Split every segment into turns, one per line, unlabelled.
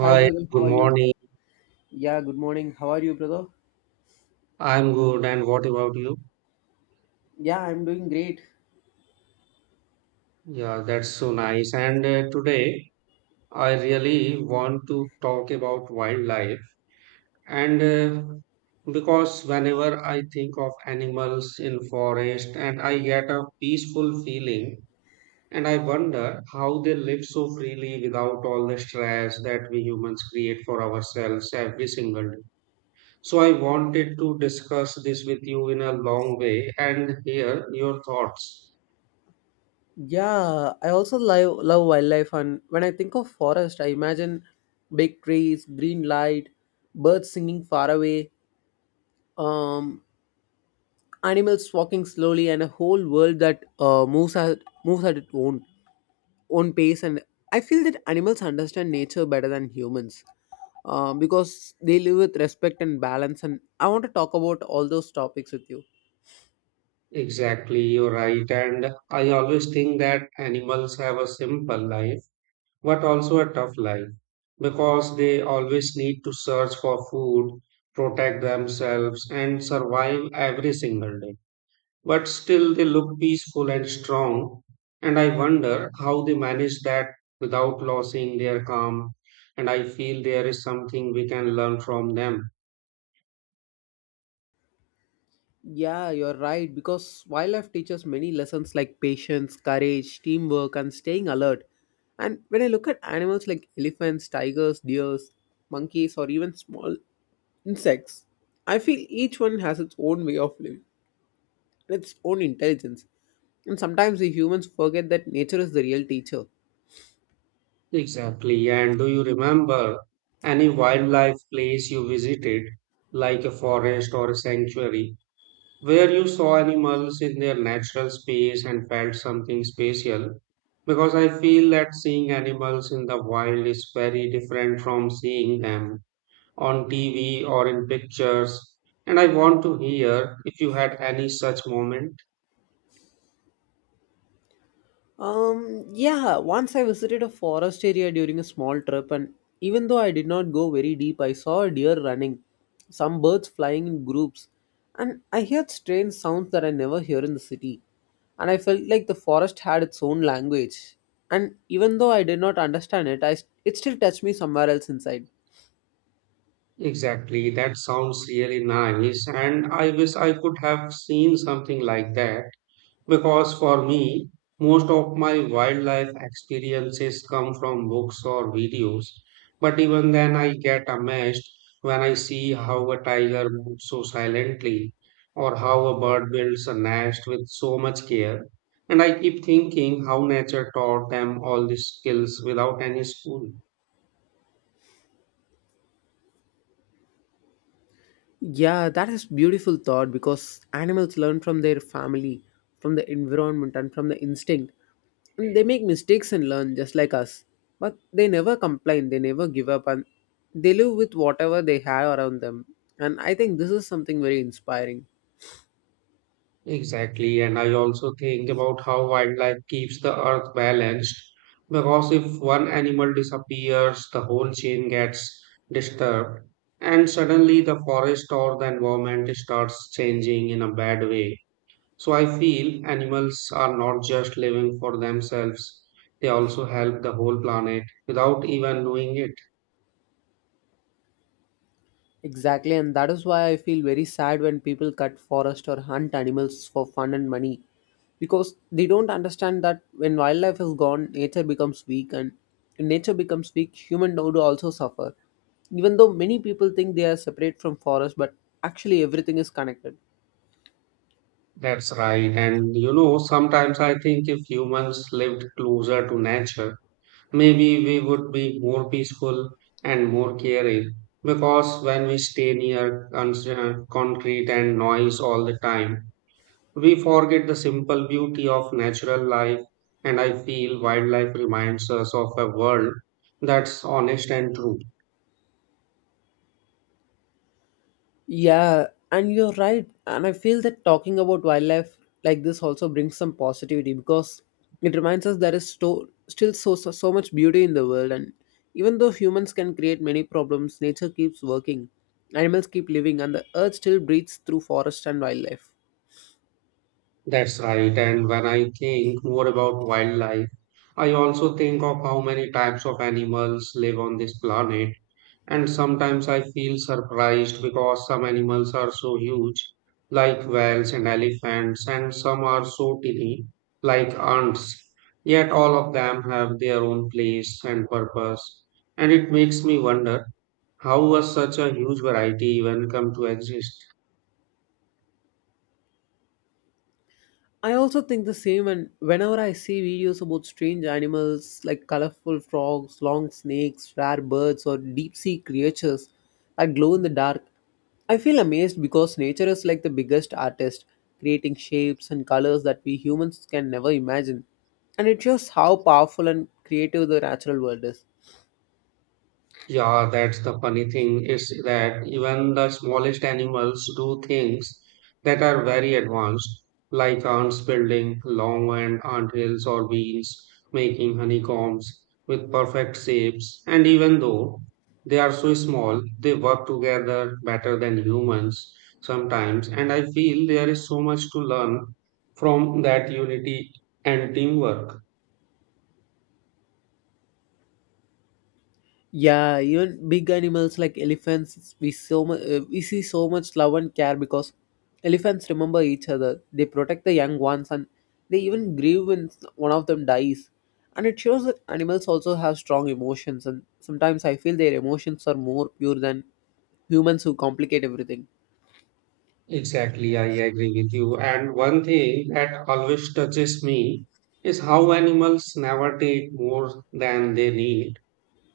Hi, brother.
good
How are you?
morning.
Yeah, good morning. How are you, brother?
I'm good, and what about you?
Yeah, I'm doing great.
Yeah, that's so nice. And today, I really want to talk about wildlife. And because whenever I think of animals in forest, and I get a peaceful feeling, and I wonder how they live so freely without all the stress that we humans create for ourselves every single day. So I wanted to discuss this with you in a long way and hear your thoughts.
Yeah, I also love wildlife, and when I think of forest, I imagine big trees, green light, birds singing far away, um, animals walking slowly, and a whole world that moves at its own pace. And I feel that animals understand nature better than humans, because they live with respect and balance. And I want to talk about all those topics with you.
Exactly, you're right. And I always think that animals have a simple life, but also a tough life because they always need to search for food, protect themselves, and survive every single day. But still, they look peaceful and strong. And I wonder how they manage that without losing their calm. And I feel there is something we can learn from them.
Yeah, you're right. Because wildlife teaches many lessons like patience, courage, teamwork, and staying alert. And when I look at animals like elephants, tigers, deers, monkeys, or even small insects, I feel each one has its own way of living and its own intelligence. And sometimes we humans forget that nature is the real teacher.
Exactly. And do you remember any wildlife place you visited, like a forest or a sanctuary, where you saw animals in their natural space and felt something special? Because I feel that seeing animals in the wild is very different from seeing them on TV or in pictures. And I want to hear if you had any such moment.
Yeah, once I visited a forest area during a small trip, and even though I did not go very deep, I saw a deer running, some birds flying in groups, and I heard strange sounds that I never hear in the city. And I felt like the forest had its own language. And even though I did not understand it, it still touched me somewhere else inside.
Exactly. That sounds really nice. And I wish I could have seen something like that. Because for me, most of my wildlife experiences come from books or videos, but even then I get amazed when I see how a tiger moves so silently or how a bird builds a nest with so much care. And I keep thinking how nature taught them all these skills without any school.
Yeah, that is beautiful thought because animals learn from their family, from the environment and from the instinct. And they make mistakes and learn just like us. But they never complain, they never give up and they live with whatever they have around them. And I think this is something very inspiring.
Exactly, and I also think about how wildlife keeps the earth balanced because if one animal disappears, the whole chain gets disturbed, and suddenly the forest or the environment starts changing in a bad way. So I feel animals are not just living for themselves, they also help the whole planet without even knowing it.
Exactly, and that is why I feel very sad when people cut forest or hunt animals for fun and money because they don't understand that when wildlife is gone, nature becomes weak, and when nature becomes weak, human would also suffer. Even though many people think they are separate from forest, but actually everything is connected.
That's right, and you know, sometimes I think if humans lived closer to nature, maybe we would be more peaceful and more caring because when we stay near concrete and noise all the time, we forget the simple beauty of natural life, and I feel wildlife reminds us of a world that's honest and true.
Yeah, and you're right. And I feel that talking about wildlife like this also brings some positivity because it reminds us there is still so much beauty in the world. And even though humans can create many problems, nature keeps working. Animals keep living, and the earth still breathes through forest and wildlife.
That's right, and when I think more about wildlife, I also think of how many types of animals live on this planet. And sometimes I feel surprised because some animals are so huge, like whales and elephants, and some are so tiny, like ants. Yet all of them have their own place and purpose. And it makes me wonder how was such a huge variety even come to exist?
I also think the same, and whenever I see videos about strange animals like colorful frogs, long snakes, rare birds, or deep sea creatures that glow in the dark, I feel amazed because nature is like the biggest artist, creating shapes and colors that we humans can never imagine. And it shows how powerful and creative the natural world is.
Yeah, that's the funny thing is that even the smallest animals do things that are very advanced, like ants building long and hills or bees, making honeycombs with perfect shapes. And even though they are so small, they work together better than humans sometimes. And I feel there is so much to learn from that unity and teamwork.
Yeah, even big animals like elephants, we see so much love and care because elephants remember each other. They protect the young ones, and they even grieve when one of them dies. And it shows that animals also have strong emotions, and sometimes I feel their emotions are more pure than humans who complicate everything.
Exactly, I agree with you. And one thing that always touches me is how animals never take more than they need,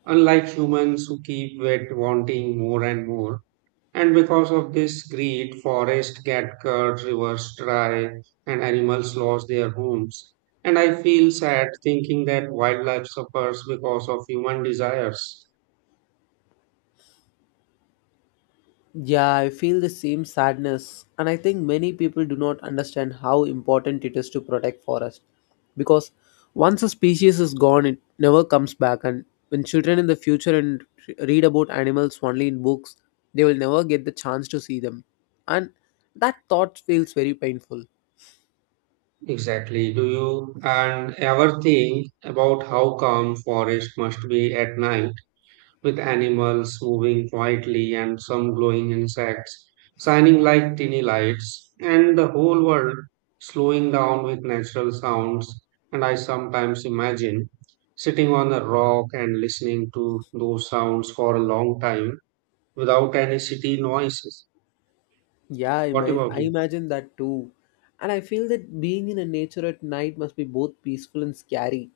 unlike humans who keep with wanting more and more. And because of this greed, forests get cut, rivers dry, and animals lose their homes. And I feel sad thinking that wildlife suffers because of human desires.
Yeah, I feel the same sadness, and I think many people do not understand how important it is to protect forest. Because once a species is gone, it never comes back, and when children in the future and read about animals only in books, they will never get the chance to see them, and that thought feels very painful.
Exactly. Do you and ever think about how calm forest must be at night, with animals moving quietly and some glowing insects shining like tiny lights and the whole world slowing down with natural sounds, and I sometimes imagine sitting on a rock and listening to those sounds for a long time without any city noises.
Yeah, I,
What
ima-
about
I
you?
imagine that too. And I feel that being in a nature at night must be both peaceful and scary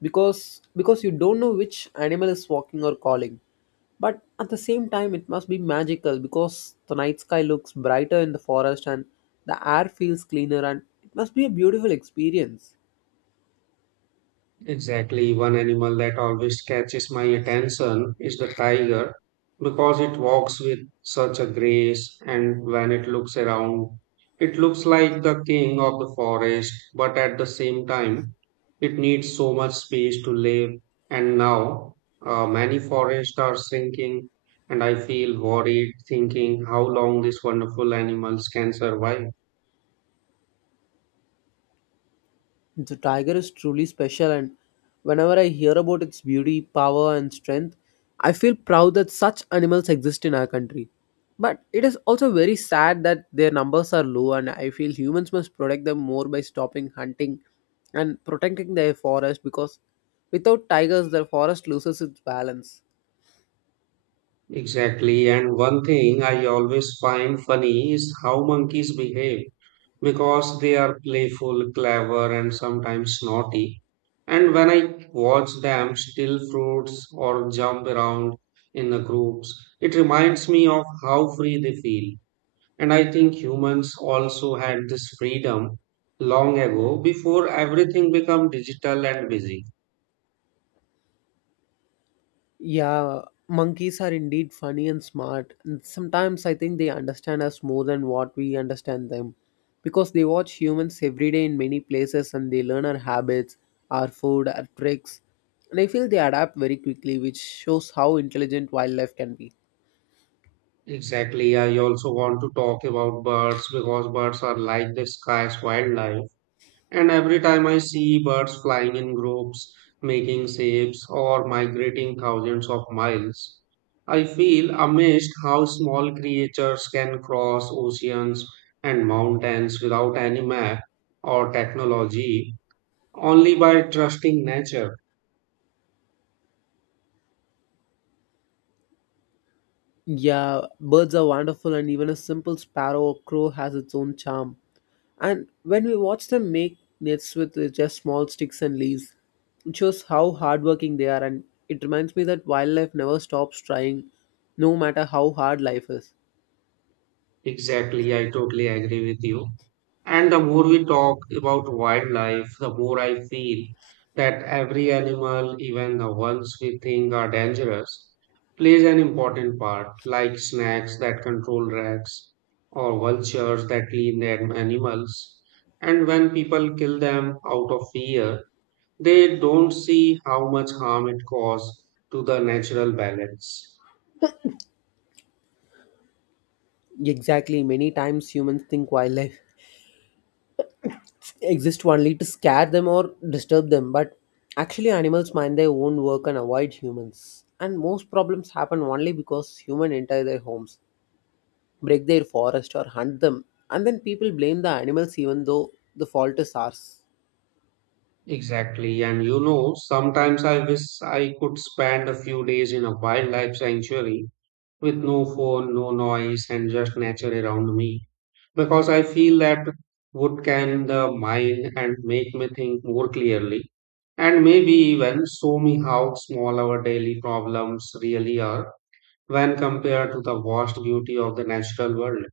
because you don't know which animal is walking or calling. But at the same time it must be magical because the night sky looks brighter in the forest and the air feels cleaner and it must be a beautiful experience.
Exactly, one animal that always catches my attention is the tiger because it walks with such a grace, and when it looks around, it looks like the king of the forest, but at the same time, it needs so much space to live. And now, many forests are shrinking, and I feel worried thinking how long these wonderful animals can survive.
The tiger is truly special, and whenever I hear about its beauty, power, and strength, I feel proud that such animals exist in our country. But it is also very sad that their numbers are low, and I feel humans must protect them more by stopping hunting and protecting their forest because without tigers, the forest loses its balance.
Exactly. And one thing I always find funny is how monkeys behave because they are playful, clever, and sometimes naughty. And when I watch them steal fruits or jump around in the groups, it reminds me of how free they feel. And I think humans also had this freedom long ago before everything became digital and busy.
Yeah, monkeys are indeed funny and smart, and sometimes I think they understand us more than what we understand them. Because they watch humans every day in many places and they learn our habits, our food, our tricks. And I feel they adapt very quickly, which shows how intelligent wildlife can be.
Exactly. I also want to talk about birds because birds are like the sky's wildlife. And every time I see birds flying in groups, making shapes, or migrating thousands of miles, I feel amazed how small creatures can cross oceans and mountains without any map or technology, only by trusting nature.
Yeah, birds are wonderful, and even a simple sparrow or crow has its own charm. And when we watch them make nets with just small sticks and leaves, it shows how hardworking they are, and it reminds me that wildlife never stops trying, no matter how hard life is.
Exactly, I totally agree with you. And the more we talk about wildlife, the more I feel that every animal, even the ones we think are dangerous, plays an important part, like snakes that control rats or vultures that clean their animals. And when people kill them out of fear, they don't see how much harm it causes to the natural balance.
Exactly, many times humans think wildlife exist only to scare them or disturb them, but actually, animals mind their own work and avoid humans. And most problems happen only because humans enter their homes, break their forest or hunt them, and then people blame the animals even though the fault is ours.
Exactly, and you know, sometimes I wish I could spend a few days in a wildlife sanctuary with no phone, no noise, and just nature around me. Because I feel that would calm the mind and make me think more clearly, and maybe even show me how small our daily problems really are when compared to the vast beauty of the natural world.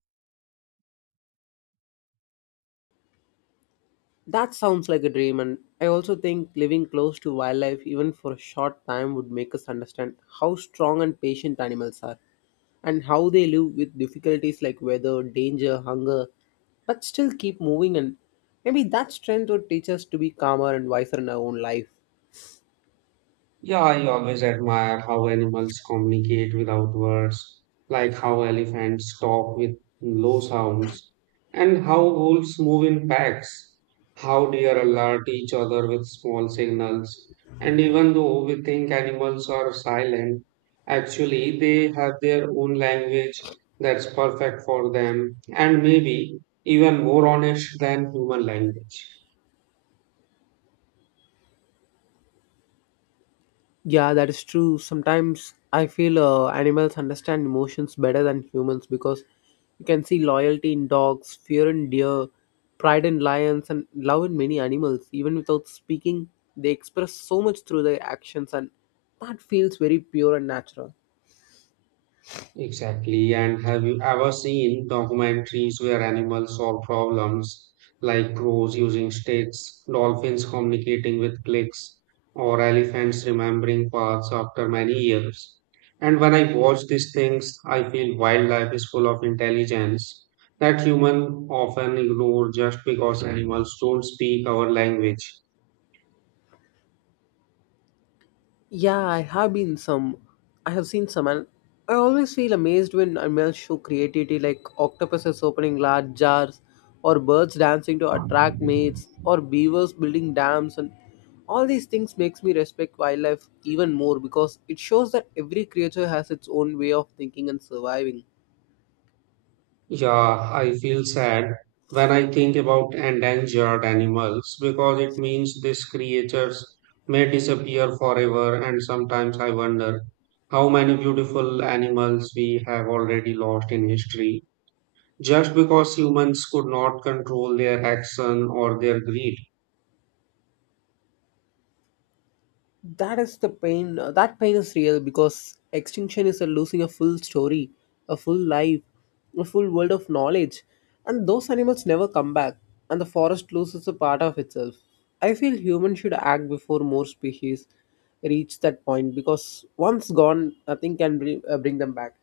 That sounds like a dream, and I also think living close to wildlife even for a short time would make us understand how strong and patient animals are and how they live with difficulties like weather, danger, hunger, but still keep moving. And maybe that strength would teach us to be calmer and wiser in our own life.
Yeah, I always admire how animals communicate without words, like how elephants talk with low sounds, and how wolves move in packs, how deer alert each other with small signals. And even though we think animals are silent, actually they have their own language that's perfect for them and maybe even more honest than human language.
Yeah, that is true. Sometimes I feel animals understand emotions better than humans because you can see loyalty in dogs, fear in deer, pride in lions, and love in many animals. Even without speaking, they express so much through their actions, and that feels very pure and natural.
Exactly. And have you ever seen documentaries where animals solve problems like crows using sticks, dolphins communicating with clicks, or elephants remembering paths after many years? And when I watch these things, I feel wildlife is full of intelligence that humans often ignore just because animals don't speak our language.
Yeah, I have been some. I have seen some, and I always feel amazed when animals show creativity, like octopuses opening large jars, or birds dancing to attract mates, or beavers building dams, and all these things makes me respect wildlife even more because it shows that every creature has its own way of thinking and surviving.
Yeah, I feel sad when I think about endangered animals because it means these creatures may disappear forever, and sometimes I wonder how many beautiful animals we have already lost in history just because humans could not control their action or their greed.
That is the pain that pain is real because extinction is a losing a full story, a full life, a full world of knowledge, and those animals never come back, and the forest loses a part of itself. I feel humans should act before more species reach that point, because once gone nothing can bring them back.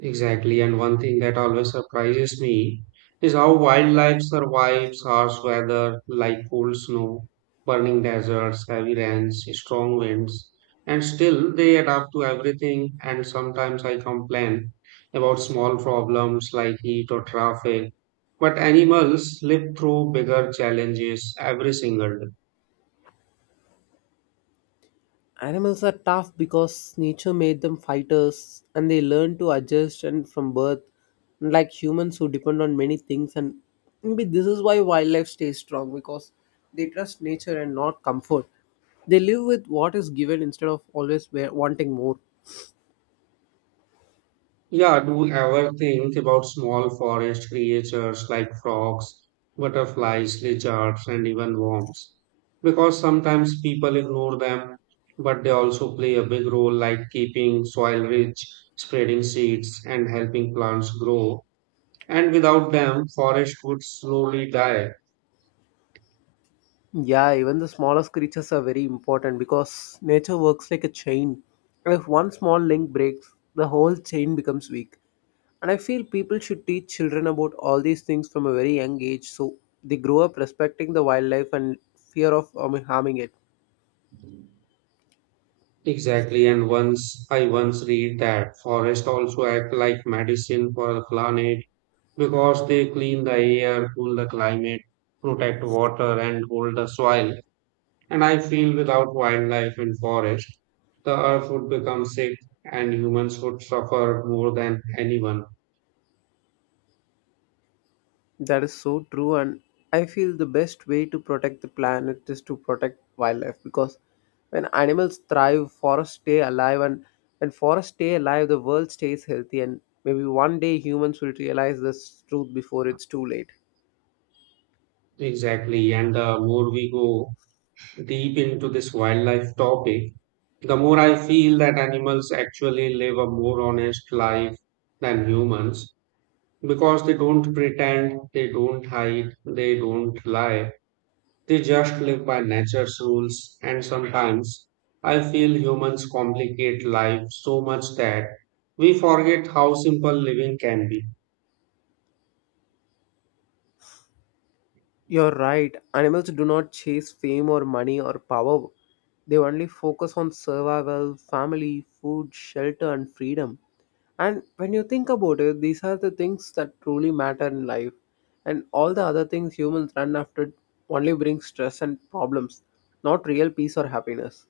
Exactly, and one thing that always surprises me is how wildlife survives harsh weather like cold snow, burning deserts, heavy rains, strong winds, and still they adapt to everything. And sometimes I complain about small problems like heat or traffic, but animals live through bigger challenges every single day.
Animals are tough because nature made them fighters and they learn to adjust and from birth, like humans who depend on many things and maybe this is why wildlife stays strong because they trust nature and not comfort. They live with what is given instead of always wanting more.
Yeah, do you ever think about small forest creatures like frogs, butterflies, lizards, and even worms? Because sometimes people ignore them, but they also play a big role, like keeping soil rich, spreading seeds, and helping plants grow. And without them, forest would slowly die.
Yeah, even the smallest creatures are very important because nature works like a chain. And if one small link breaks, the whole chain becomes weak. And I feel people should teach children about all these things from a very young age so they grow up respecting the wildlife and fear of harming it.
Exactly, and once read that forest also act like medicine for the planet because they clean the air, cool the climate, protect water, and hold the soil. And I feel without wildlife and forest, the earth would become sick and humans would suffer more than anyone.
That is so true, and I feel the best way to protect the planet is to protect wildlife because when animals thrive, forests stay alive, and when forests stay alive, the world stays healthy. And maybe one day humans will realize this truth before it's too late.
Exactly. And the more we go deep into this wildlife topic, the more I feel that animals actually live a more honest life than humans because they don't pretend, they don't hide, they don't lie. They just live by nature's rules, and sometimes I feel humans complicate life so much that we forget how simple living can be.
You're right. Animals do not chase fame or money or power. They only focus on survival, family, food, shelter, and freedom. And when you think about it, these are the things that truly matter in life. And all the other things humans run after only bring stress and problems, not real peace or happiness.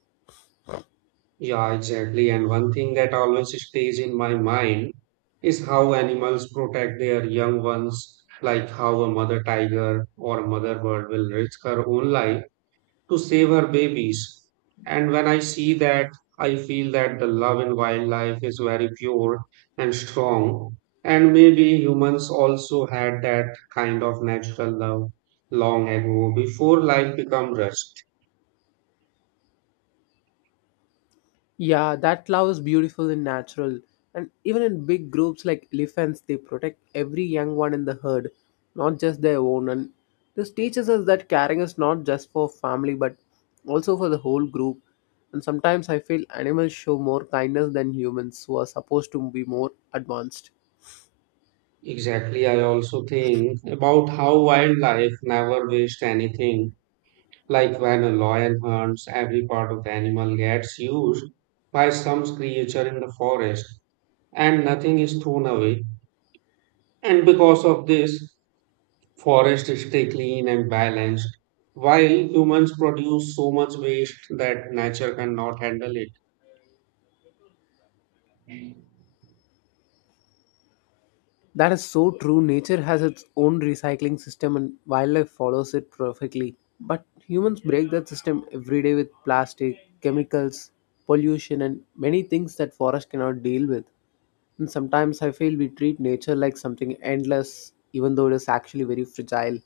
Yeah, exactly. And one thing that always stays in my mind is how animals protect their young ones, like how a mother tiger or a mother bird will risk her own life to save her babies. And when I see that, I feel that the love in wildlife is very pure and strong. And maybe humans also had that kind of natural love long ago before life became rushed.
Yeah, that love is beautiful and natural. And even in big groups like elephants, they protect every young one in the herd, not just their own. And this teaches us that caring is not just for family, but also for the whole group. And sometimes I feel animals show more kindness than humans, who are supposed to be more advanced.
Exactly, I also think about how wildlife never wastes anything. Like when a lion hunts, every part of the animal gets used by some creature in the forest, and nothing is thrown away. And because of this, forests stay clean and balanced, while humans produce so much waste that nature cannot handle it.
That is so true. Nature has its own recycling system and wildlife follows it perfectly. But humans break that system every day with plastic, chemicals, pollution, and many things that forests cannot deal with. And sometimes I feel we treat nature like something endless, even though it is actually very fragile.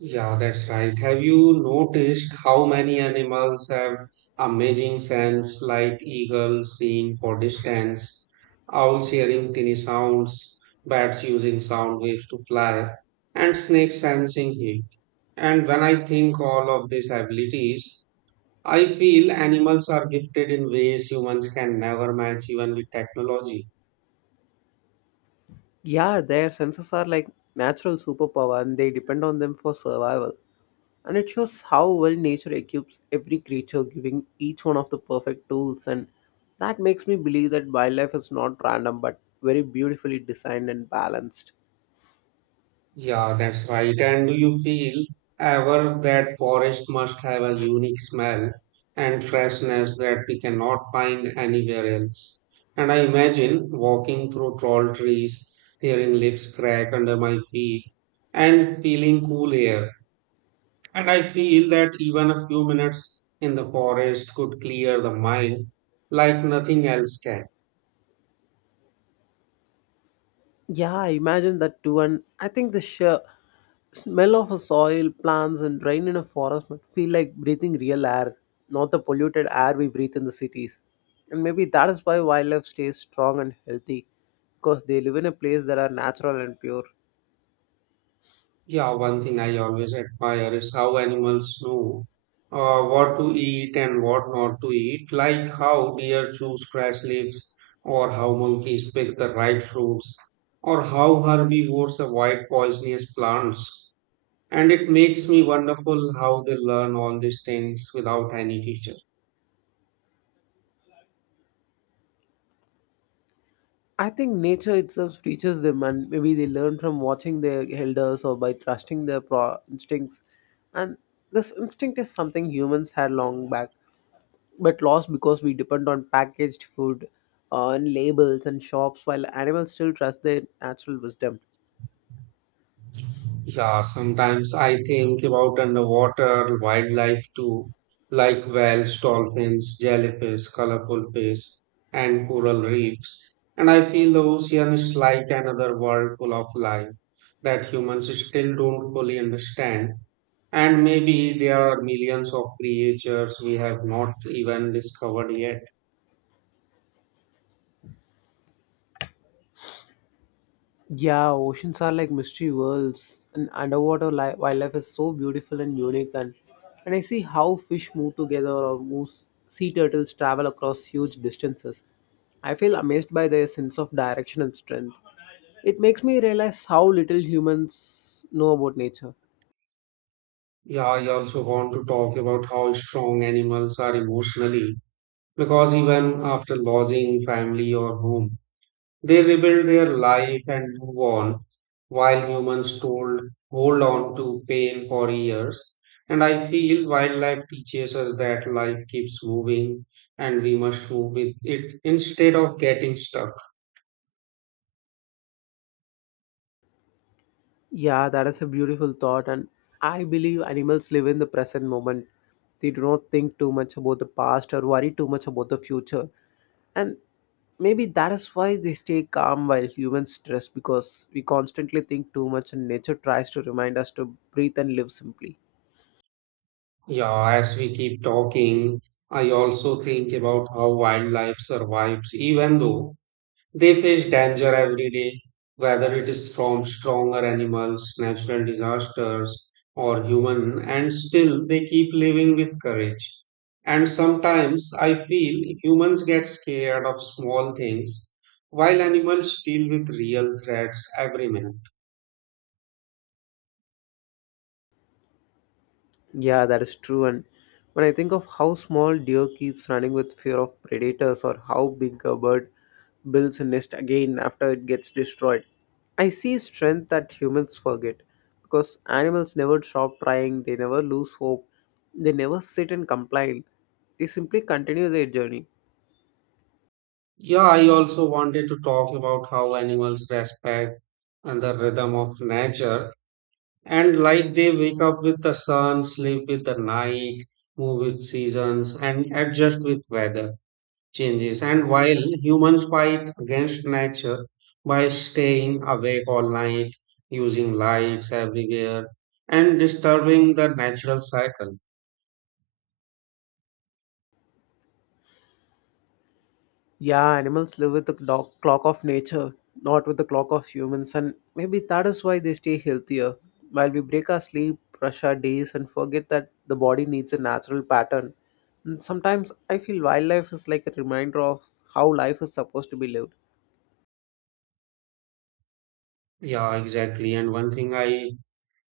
Yeah, that's right. Have you noticed how many animals have amazing sense, like eagles seeing for distance, owls hearing tiny sounds, bats using sound waves to fly, and snakes sensing heat? And when I think all of these abilities, I feel animals are gifted in ways humans can never match, even with technology.
Yeah, their senses are like natural superpower and they depend on them for survival. And it shows how well nature equips every creature, giving each one of the perfect tools. And that makes me believe that wildlife is not random but very beautifully designed and balanced.
Yeah, that's right. And do you feel ever that forest must have a unique smell and freshness that we cannot find anywhere else? And I imagine walking through tall trees, hearing leaves crack under my feet, and feeling cool air. And I feel that even a few minutes in the forest could clear the mind like nothing else can.
Yeah, I imagine that too. And I think the sheer smell of a soil, plants, and rain in a forest must feel like breathing real air, not the polluted air we breathe in the cities. And maybe that is why wildlife stays strong and healthy because they live in a place that are natural and pure.
Yeah, one thing I always admire is how animals know what to eat and what not to eat, like how deer choose grass leaves, or how monkeys pick the right fruits, or how herbivores avoid poisonous plants. And it makes me wonderful how they learn all these things without any teacher.
I think nature itself teaches them, and maybe they learn from watching their elders or by trusting their instincts. And this instinct is something humans had long back, but lost because we depend on packaged food, and labels and shops, while animals still trust their natural wisdom.
Yeah, sometimes I think about underwater wildlife too, like whales, dolphins, jellyfish, colorful fish, and coral reefs. And I feel the ocean is like another world full of life that humans still don't fully understand. And maybe there are millions of creatures we have not even discovered yet.
Yeah, oceans are like mystery worlds, and underwater wildlife is so beautiful and unique. And I see how fish move together or move, sea turtles travel across huge distances. I feel amazed by their sense of direction and strength. It makes me realize how little humans know about nature.
Yeah, I also want to talk about how strong animals are emotionally, because even after losing family or home, they rebuild their life and move on, while humans told, hold on to pain for years. And I feel wildlife teaches us that life keeps moving and we must move with it instead of getting stuck.
Yeah, that is a beautiful thought, and I believe animals live in the present moment. They do not think too much about the past or worry too much about the future. And maybe that is why they stay calm while humans stress because we constantly think too much and nature tries to remind us to breathe and live simply.
Yeah, as we keep talking, I also think about how wildlife survives even though they face danger every day, whether it is from stronger animals, natural disasters, or human, and still they keep living with courage. And sometimes I feel humans get scared of small things, while animals deal with real threats every minute.
Yeah, that is true. And when I think of how small deer keeps running with fear of predators or how big a bird builds a nest again after it gets destroyed, I see strength that humans forget because animals never stop trying, they never lose hope, they never sit and complain, they simply continue their journey.
Yeah, I also wanted to talk about how animals respect and the rhythm of nature. And like they wake up with the sun, sleep with the night, move with seasons, and adjust with weather changes. And while humans fight against nature by staying awake all night, using lights everywhere, and disturbing the natural cycle.
Yeah, animals live with the clock of nature, not with the clock of humans, and maybe that is why they stay healthier. While we break our sleep, rush our days, and forget that the body needs a natural pattern. And sometimes I feel wildlife is like a reminder of how life is supposed to be lived.
Yeah, exactly. And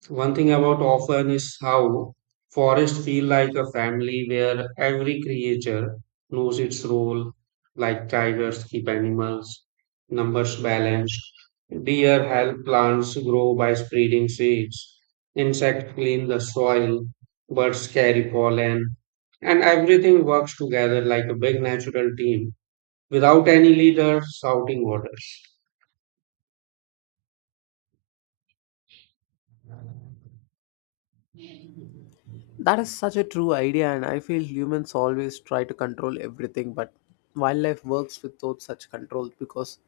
one thing about often is how forests feel like a family where every creature knows its role, like tigers keep animals, numbers balanced, deer help plants grow by spreading seeds, insects clean the soil, birds carry pollen, and everything works together like a big natural team without any leader shouting orders.
That is such a true idea, and I feel humans always try to control everything, but wildlife works without such control because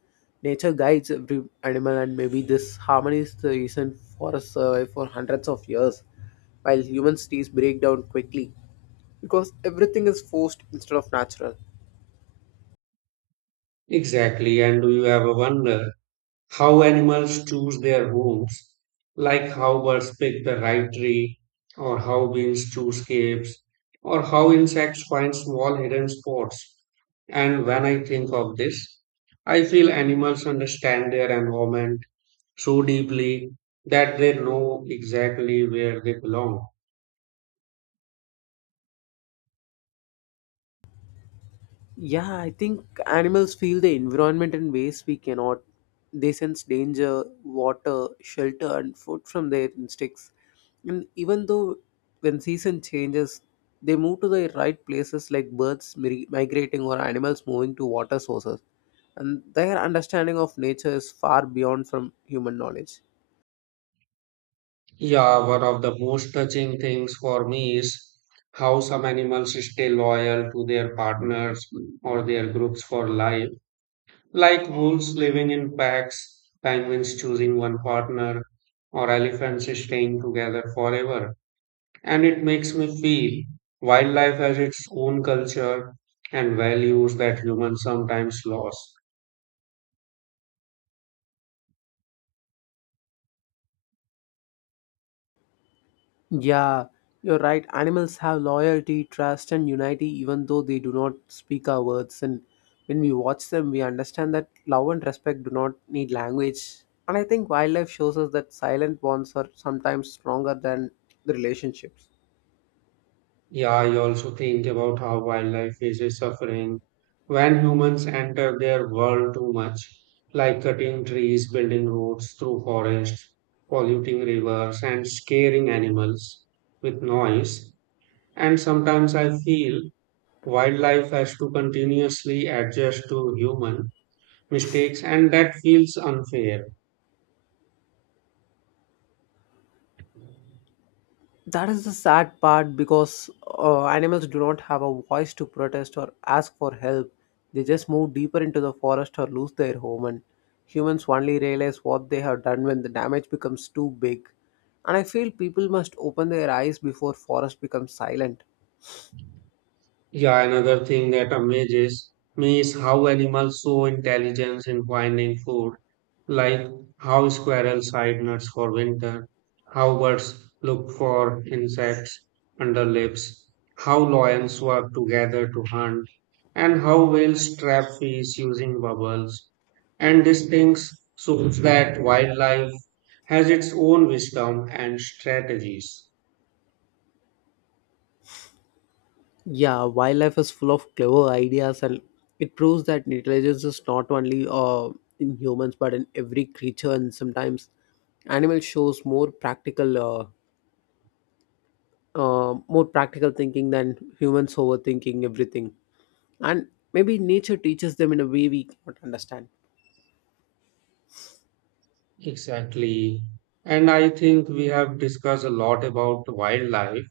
nature guides every animal, and maybe this harmony is the reason forests survive for hundreds of years, while human cities break down quickly because everything is forced instead of natural.
Exactly, and do you ever wonder how animals choose their homes, like how birds pick the right tree, or how bees choose caves, or how insects find small hidden spots. And when I think of this, I feel animals understand their environment so deeply that they know exactly where they belong.
Yeah, I think animals feel the environment in ways we cannot. They sense danger, water, shelter, and food from their instincts. And even though when season changes, they move to the right places like birds migrating or animals moving to water sources. And their understanding of nature is far beyond from human knowledge.
Yeah, one of the most touching things for me is how some animals stay loyal to their partners or their groups for life, like wolves living in packs, penguins choosing one partner, or elephants staying together forever. And it makes me feel wildlife has its own culture and values that humans sometimes lose.
Yeah, you're right. Animals have loyalty, trust, and unity, even though they do not speak our words. And when we watch them, we understand that love and respect do not need language. And I think wildlife shows us that silent bonds are sometimes stronger than the relationships.
Yeah, I also think about how wildlife faces suffering when humans enter their world too much, like cutting trees, building roads through forests, polluting rivers, and scaring animals with noise. And sometimes I feel wildlife has to continuously adjust to human mistakes, and that feels unfair.
That is the sad part because animals do not have a voice to protest or ask for help. They just move deeper into the forest or lose their home, and humans only realize what they have done when the damage becomes too big. And I feel people must open their eyes before forest becomes silent.
Yeah, another thing that amazes me is how animals show intelligence in finding food, like how squirrels hide nuts for winter, how birds look for insects under leaves, how lions work together to hunt, and how whales trap fish using bubbles. And these things shows that wildlife has its own wisdom and strategies.
Yeah, wildlife is full of clever ideas, and it proves that intelligence is not only in humans but in every creature, and sometimes animal shows more practical. More practical thinking than humans overthinking everything. And maybe nature teaches them in a way we cannot understand.
Exactly. And I think we have discussed a lot about wildlife.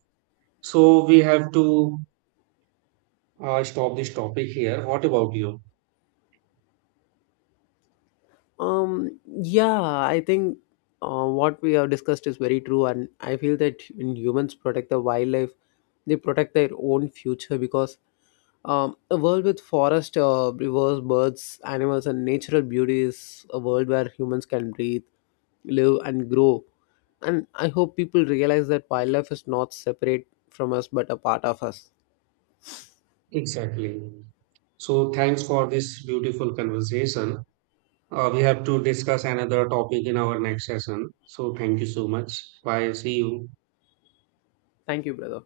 So we have to stop this topic here. What about you?
Yeah, I think what we have discussed is very true, and I feel that when humans protect the wildlife, they protect their own future because a world with forest, rivers, birds, animals, and natural beauty is a world where humans can breathe, live, and grow. And I hope people realize that wildlife is not separate from us but a part of us.
Exactly. So thanks for this beautiful conversation. We have to discuss another topic in our next session. So thank you so much. Bye. See you.
Thank you, brother.